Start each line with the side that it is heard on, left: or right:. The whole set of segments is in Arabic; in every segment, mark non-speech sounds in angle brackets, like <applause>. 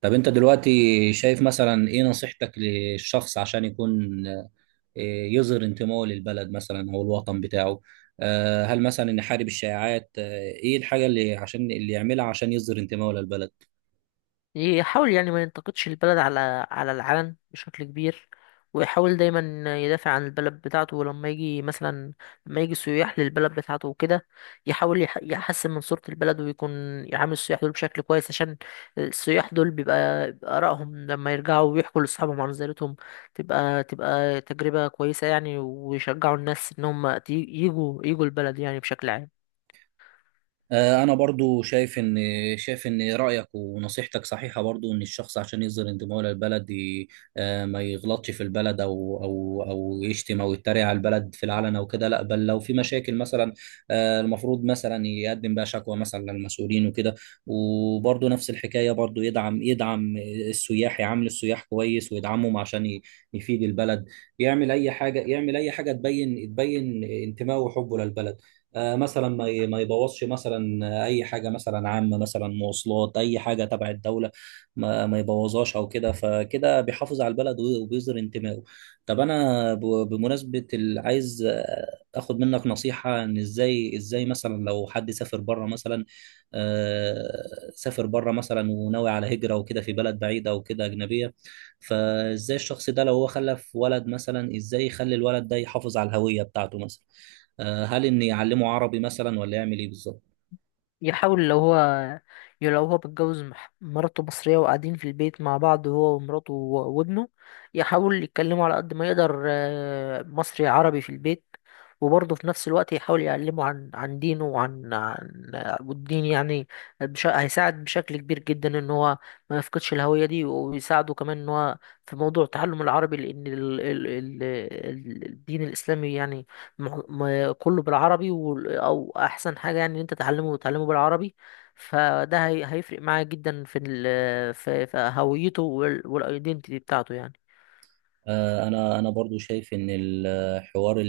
right: طب انت دلوقتي شايف مثلا ايه نصيحتك للشخص عشان يكون يظهر انتمائه للبلد مثلا او الوطن بتاعه. هل مثلا يحارب الشائعات، ايه الحاجة اللي عشان اللي يعملها عشان يظهر انتمائه للبلد؟
left: يحاول يعني ما ينتقدش البلد على العلن بشكل كبير، ويحاول دايما يدافع عن البلد بتاعته. ولما يجي مثلا، لما يجي سياح للبلد بتاعته وكده، يحاول يحسن من صورة البلد، ويكون يعامل السياح دول بشكل كويس، عشان السياح دول بيبقى آرائهم لما يرجعوا ويحكوا لأصحابهم عن زيارتهم تبقى تجربة كويسة يعني، ويشجعوا الناس إن هم يجوا البلد يعني بشكل عام.
right: انا برضو شايف ان رايك ونصيحتك صحيحه، برضو ان الشخص عشان يظهر انتمائه للبلد ما يغلطش في البلد او يشتم او يتريق على البلد في العلن او كده، لا بل لو في مشاكل مثلا، المفروض مثلا يقدم بقى شكوى مثلا للمسؤولين وكده. وبرضو نفس الحكايه، برضو يدعم السياح، يعامل السياح كويس ويدعمهم عشان يفيد البلد. يعمل اي حاجه تبين انتمائه وحبه للبلد. مثلا ما يبوظش مثلا اي حاجه مثلا عامه، مثلا مواصلات، اي حاجه تبع الدوله ما يبوظهاش او كده. فكده بيحافظ على البلد وبيظهر انتمائه. طب انا بمناسبه عايز اخد منك نصيحه ان ازاي مثلا لو حد سافر بره مثلا، آه، سافر بره مثلا وناوي على هجره وكده في بلد بعيده او كده اجنبيه، فازاي الشخص ده لو هو خلف ولد مثلا ازاي يخلي الولد ده يحافظ على الهويه بتاعته مثلا؟ هل إني أعلمه عربي مثلا ولا يعمل إيه بالظبط؟
left: يحاول لو هو لو هو متجوز، مراته مصرية وقاعدين في البيت مع بعض، هو ومراته وابنه، يحاول يتكلموا على قد ما يقدر مصري عربي في البيت. وبرضه في نفس الوقت يحاول يعلمه عن دينه وعن عن والدين يعني هيساعد بشكل كبير جدا ان هو ما يفقدش الهوية دي، ويساعده كمان ان هو في موضوع تعلم العربي، لان الدين الاسلامي يعني كله بالعربي، او احسن حاجه يعني ان انت تتعلمه بالعربي. فده هيفرق معاه جدا في في هويته والايدنتيتي بتاعته يعني.
right: انا برضو شايف ان الحوار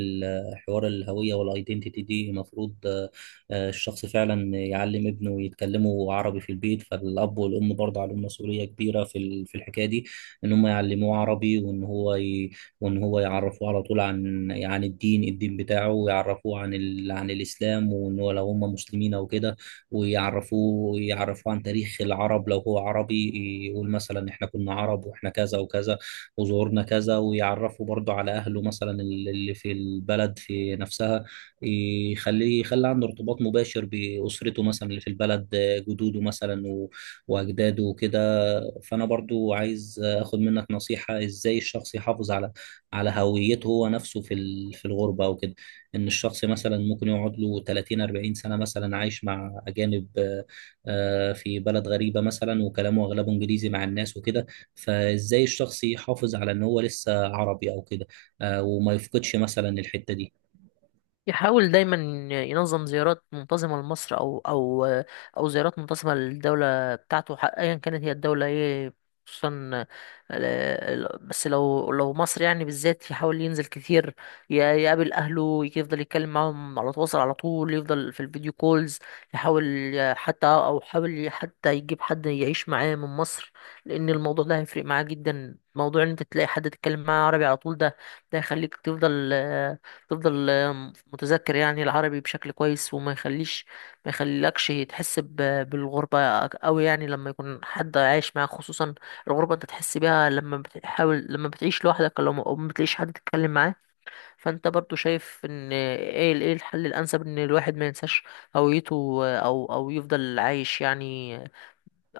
right: حوار الهويه والايدنتيتي دي المفروض، الشخص فعلا يعلم ابنه يتكلموا عربي في البيت. فالاب والام برضه عليهم مسؤوليه كبيره في في الحكايه دي، ان هم يعلموه عربي وان وان هو يعرفوه على طول عن عن الدين بتاعه، ويعرفوه عن عن الاسلام وان هو لو هم مسلمين او كده، ويعرفوه عن تاريخ العرب لو هو عربي. يقول مثلا احنا كنا عرب واحنا كذا وكذا وزورنا كذا. ويعرفه برضه على أهله مثلا اللي في البلد في نفسها، يخلي عنده ارتباط مباشر بأسرته مثلا اللي في البلد، جدوده مثلا و- وأجداده وكده. فأنا برضو عايز أخد منك نصيحة إزاي الشخص يحافظ على على هويته هو نفسه في في الغربة أو كده. إن الشخص مثلا ممكن يقعد له 30 40 سنة مثلا عايش مع أجانب، في بلد غريبة مثلا وكلامه أغلبه إنجليزي مع الناس وكده. فازاي الشخص يحافظ على ان هو لسه عربي او كده، وما يفقدش مثلا الحتة دي؟
left: يحاول دايما ينظم زيارات منتظمة لمصر، أو أو زيارات منتظمة للدولة بتاعته، أيا كانت هي الدولة إيه. خصوصا ال- بس لو مصر يعني بالذات، يحاول ينزل كتير، يقابل أهله، يفضل يتكلم معاهم، على تواصل على طول، يفضل في الفيديو كولز. يحاول ي- حتى أو حاول حتى يجيب حد يعيش معاه من مصر، لأن الموضوع ده هيفرق معاه جدا. موضوع إن أنت تلاقي حد تتكلم معاه عربي على طول، ده يخليك تفضل، تفضل متذكر يعني العربي بشكل كويس، وما يخليش، ما يخليلكش تحس بالغربة قوي يعني، لما يكون حد عايش معاك. خصوصا الغربة انت تحس بيها لما بتحاول، لما بتعيش لوحدك، لو ما- او ما بتلاقيش حد تتكلم معاه. فانت برضو شايف ان ايه ايه الحل الانسب ان الواحد ما ينساش هويته، او يفضل عايش يعني،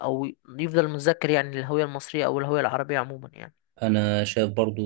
left: او يفضل متذكر يعني الهوية المصرية او الهوية العربية عموما يعني.
right: أنا شايف برضو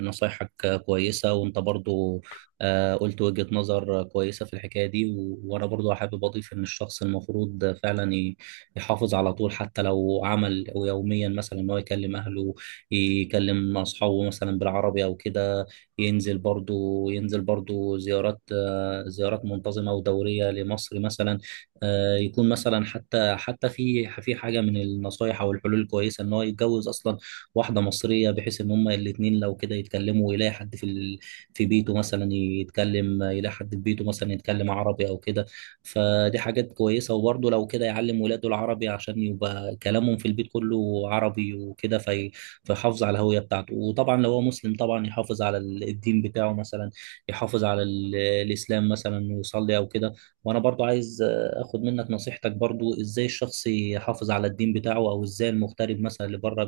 right: نصايحك كويسة وأنت برضو، قلت وجهة نظر كويسة في الحكاية دي. وأنا برضو حابب أضيف إن الشخص المفروض فعلا يحافظ على طول، حتى لو عمل يوميا مثلا إن هو يكلم أهله، يكلم أصحابه مثلا بالعربي أو كده. ينزل برضو زيارات، زيارات منتظمة ودورية لمصر مثلا. يكون مثلا حتى في في حاجة من النصايح أو الحلول الكويسة إن هو يتجوز أصلا واحده مصريه، بحيث ان هما الاثنين لو كده يتكلموا ويلاقي حد في في بيته مثلا يتكلم، يلاقي حد في بيته مثلا يتكلم عربي او كده. فدي حاجات كويسه، وبرضه لو كده يعلم ولاده العربي عشان يبقى كلامهم في البيت كله عربي وكده فيحافظ على الهويه بتاعته. وطبعا لو هو مسلم طبعا يحافظ على الدين بتاعه مثلا، يحافظ على الاسلام مثلا ويصلي او كده. وانا برضو عايز اخد منك نصيحتك برضو، ازاي الشخص يحافظ على الدين بتاعه؟ او ازاي المغترب مثلا اللي بره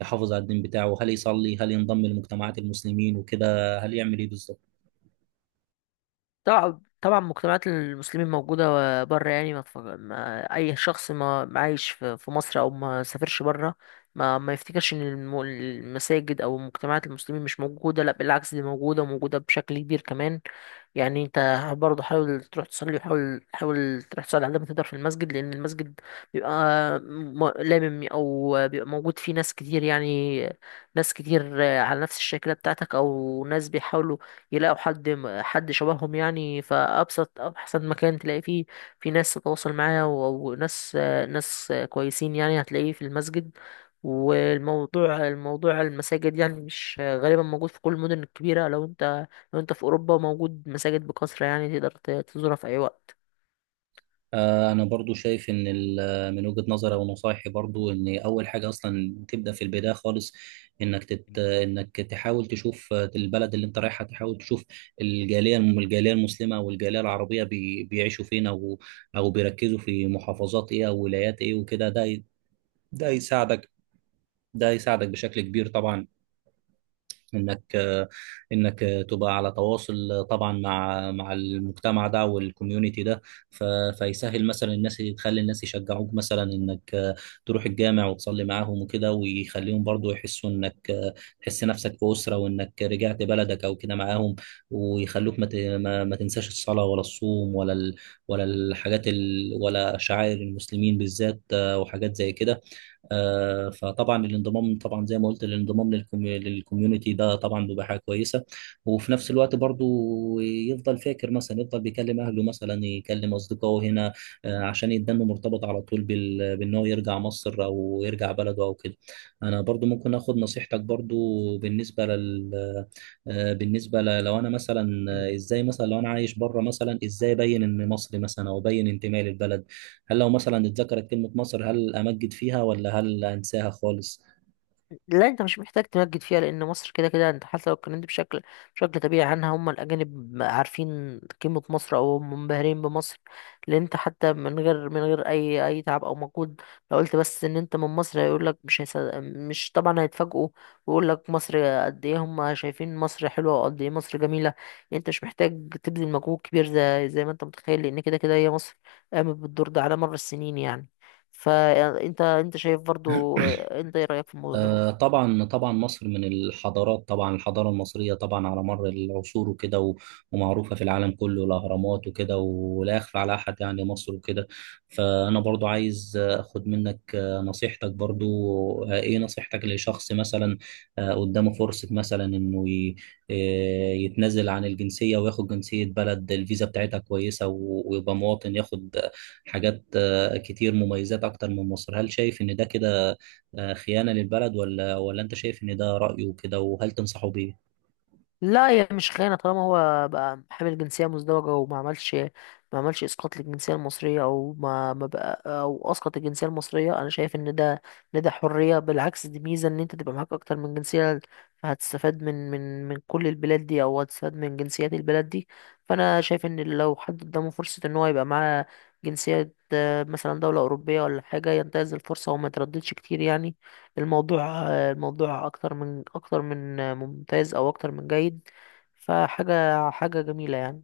right: يحافظ على الدين بتاعه؟ هل يصلي؟ هل ينضم لمجتمعات المسلمين وكده؟ هل يعمل ايه بالظبط؟
left: طبعا طبعا مجتمعات المسلمين موجودة بره يعني. ما أي شخص، ما عايش في مصر أو ما سافرش بره، ما يفتكرش إن المساجد أو مجتمعات المسلمين مش موجودة. لا، بالعكس، دي موجودة وموجودة بشكل كبير كمان يعني. أنت برضه حاول تروح تصلي، وحاول تروح تصلي على قد ما تقدر في المسجد، لأن المسجد بيبقى م- لامم أو بيبقى موجود فيه ناس كتير يعني. ناس كتير على نفس الشكل بتاعتك، أو ناس بيحاولوا يلاقوا حد شبههم يعني. فأبسط أحسن مكان تلاقي فيه في ناس تتواصل معاها وناس ناس كويسين يعني، هتلاقيه في المسجد. والموضوع المساجد يعني مش غالبا، موجود في كل المدن الكبيرة. لو انت لو انت في أوروبا، موجود مساجد بكثرة يعني، تقدر تزورها في أي وقت.
right: انا برضو شايف ان من وجهة نظري ونصايحي برضو ان اول حاجة اصلا تبدأ في البداية خالص، انك تحاول تشوف البلد اللي انت رايحها، تحاول تشوف الجالية المسلمة والجالية العربية بيعيشوا فين، او او بيركزوا في محافظات ايه او ولايات ايه وكده. ده يساعدك، ده يساعدك بشكل كبير طبعا، انك انك تبقى على تواصل طبعا مع مع المجتمع ده والكوميونتي ده. ف- فيسهل مثلا، الناس تخلي الناس يشجعوك مثلا انك تروح الجامع وتصلي معاهم وكده، ويخليهم برضو يحسوا انك تحس نفسك في أسرة وانك رجعت بلدك او كده معاهم، ويخلوك ما ت- ما ما تنساش الصلاة ولا الصوم ولا ولا الحاجات ولا شعائر المسلمين بالذات، وحاجات زي كده. فطبعا الانضمام، طبعا زي ما قلت، الانضمام للكوميونتي ده طبعا بيبقى حاجه كويسه. وفي نفس الوقت برضو يفضل فاكر مثلا، يفضل بيكلم اهله مثلا، يكلم اصدقائه هنا، عشان يدنه مرتبط على طول بان هو يرجع مصر او يرجع بلده او كده. انا برضو ممكن اخد نصيحتك برضو بالنسبه لل بالنسبه لو انا مثلا، ازاي مثلا لو انا عايش بره مثلا ازاي ابين ان مصري مثلا، او ابين انتمائي للبلد؟ هل لو مثلا اتذكرت كلمة مصر هل أمجد فيها، ولا هل أنساها خالص؟
left: لا، انت مش محتاج تمجد فيها، لان مصر كده كده. انت حتى لو اتكلمت بشكل طبيعي عنها، هم الاجانب عارفين قيمه مصر، او هم منبهرين بمصر. لان انت حتى من غير من غير اي تعب او مجهود، لو قلت بس ان انت من مصر، هيقول لك، مش هيصدق، مش طبعا، هيتفاجئوا ويقول لك مصر قد ايه. هم شايفين مصر حلوه وقد ايه مصر جميله يعني. انت مش محتاج تبذل مجهود كبير زي ما انت متخيل، لان كده كده هي مصر قامت بالدور ده على مر السنين يعني. فانت شايف برضو، انت ايه رايك في الموضوع ده؟
right: طبعا مصر من الحضارات، طبعا الحضارة المصرية طبعا على مر العصور وكده، ومعروفة في العالم كله، الأهرامات وكده ولا يخفى على أحد يعني مصر وكده. فأنا برضو عايز أخد منك نصيحتك برضو. إيه نصيحتك لشخص مثلا، قدامه فرصة مثلا إنه يتنازل عن الجنسية وياخد جنسية بلد الفيزا بتاعتها كويسة، ويبقى مواطن، ياخد حاجات، كتير مميزات أكتر من مصر؟ هل شايف إن ده كده خيانة للبلد، ولا ولا أنت شايف إن ده رأيه كده وهل تنصحه بيه؟
left: لا، هي مش خيانة، طالما هو بقى حامل جنسية مزدوجة وما عملش، ما عملش إسقاط للجنسية المصرية، أو ما بقى أو أسقط الجنسية المصرية. أنا شايف إن ده حرية، بالعكس دي ميزة إن أنت تبقى معاك أكتر من جنسية، فهتستفاد من من كل البلاد دي، أو هتستفاد من جنسيات البلاد دي. فأنا شايف إن لو حد قدامه فرصة إن هو يبقى معاه جنسية، مثلا دولة أوروبية ولا حاجة، ينتهز الفرصة وما يترددش كتير يعني. الموضوع اكتر من اكتر من ممتاز، او اكتر من جيد، حاجه جميله يعني.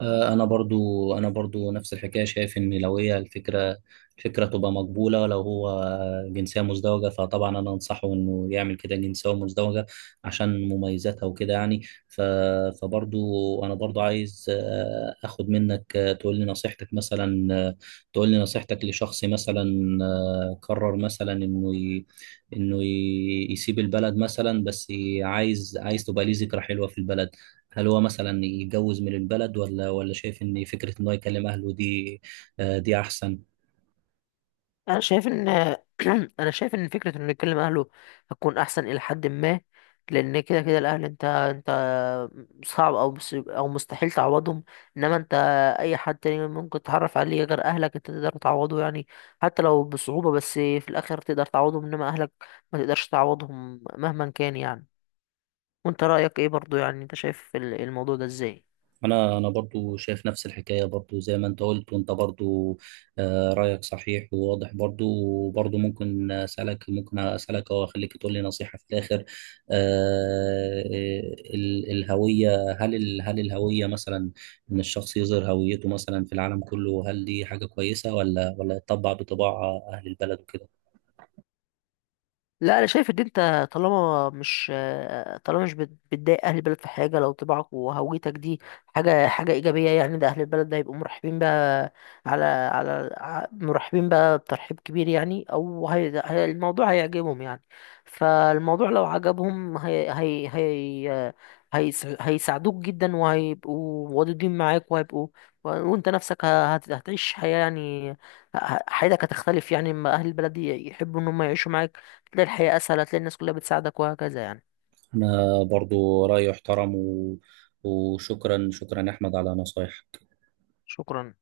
right: انا برضو نفس الحكايه، شايف ان لو هي الفكره تبقى مقبوله لو هو جنسيه مزدوجه. فطبعا انا انصحه انه يعمل كده جنسيه مزدوجه عشان مميزاتها وكده يعني. ف فبرضو انا برضو عايز اخد منك، تقول لي نصيحتك مثلا، تقول لي نصيحتك لشخص مثلا، قرر مثلا يسيب البلد مثلا، بس عايز، عايز تبقى ليه ذكرى حلوه في البلد. هل هو مثلا يتجوز من البلد، ولا ولا شايف ان فكره ان هو يكلم اهله دي، دي احسن؟
left: انا شايف ان <clears throat> انا شايف ان فكره انه يكلم اهله هتكون احسن الى حد ما. لان كده كده الاهل، انت صعب او مستحيل تعوضهم. انما انت، اي حد تاني ممكن تتعرف عليه غير اهلك، انت تقدر تعوضه يعني، حتى لو بصعوبه، بس في الاخر تقدر تعوضهم. انما اهلك ما تقدرش تعوضهم مهما كان يعني. وانت رأيك ايه برضو يعني؟ انت شايف الموضوع ده ازاي؟
right: انا برضو شايف نفس الحكايه برضو زي ما انت قلت، وانت برضو، رايك صحيح وواضح برضو. وبرضو ممكن اسالك او اخليك تقول لي نصيحه في الاخر، آه، الهويه، هل الهويه مثلا، ان الشخص يظهر هويته مثلا في العالم كله، هل دي حاجه كويسه، ولا ولا يطبع بطباع اهل البلد وكده؟
left: لا، انا شايف ان انت طالما مش طالما مش بتضايق اهل البلد في حاجه، لو طباعك وهويتك دي حاجه ايجابيه يعني، ده اهل البلد ده يبقوا مرحبين بقى، مرحبين بقى بترحيب كبير يعني، او الموضوع هيعجبهم يعني. فالموضوع لو عجبهم، هيساعدوك جدا، وهيبقوا ودودين معاك، وهيبقوا، وانت نفسك هتعيش حياه يعني. حياتك هتختلف يعني، اما اهل البلد يحبوا ان هم يعيشوا معاك، تلاقي الحياة أسهل، هتلاقي الناس كلها بتساعدك وهكذا يعني.
right: أنا برضو رأيي احترم وشكرا، شكرا يا أحمد على نصايحك.
left: شكرا.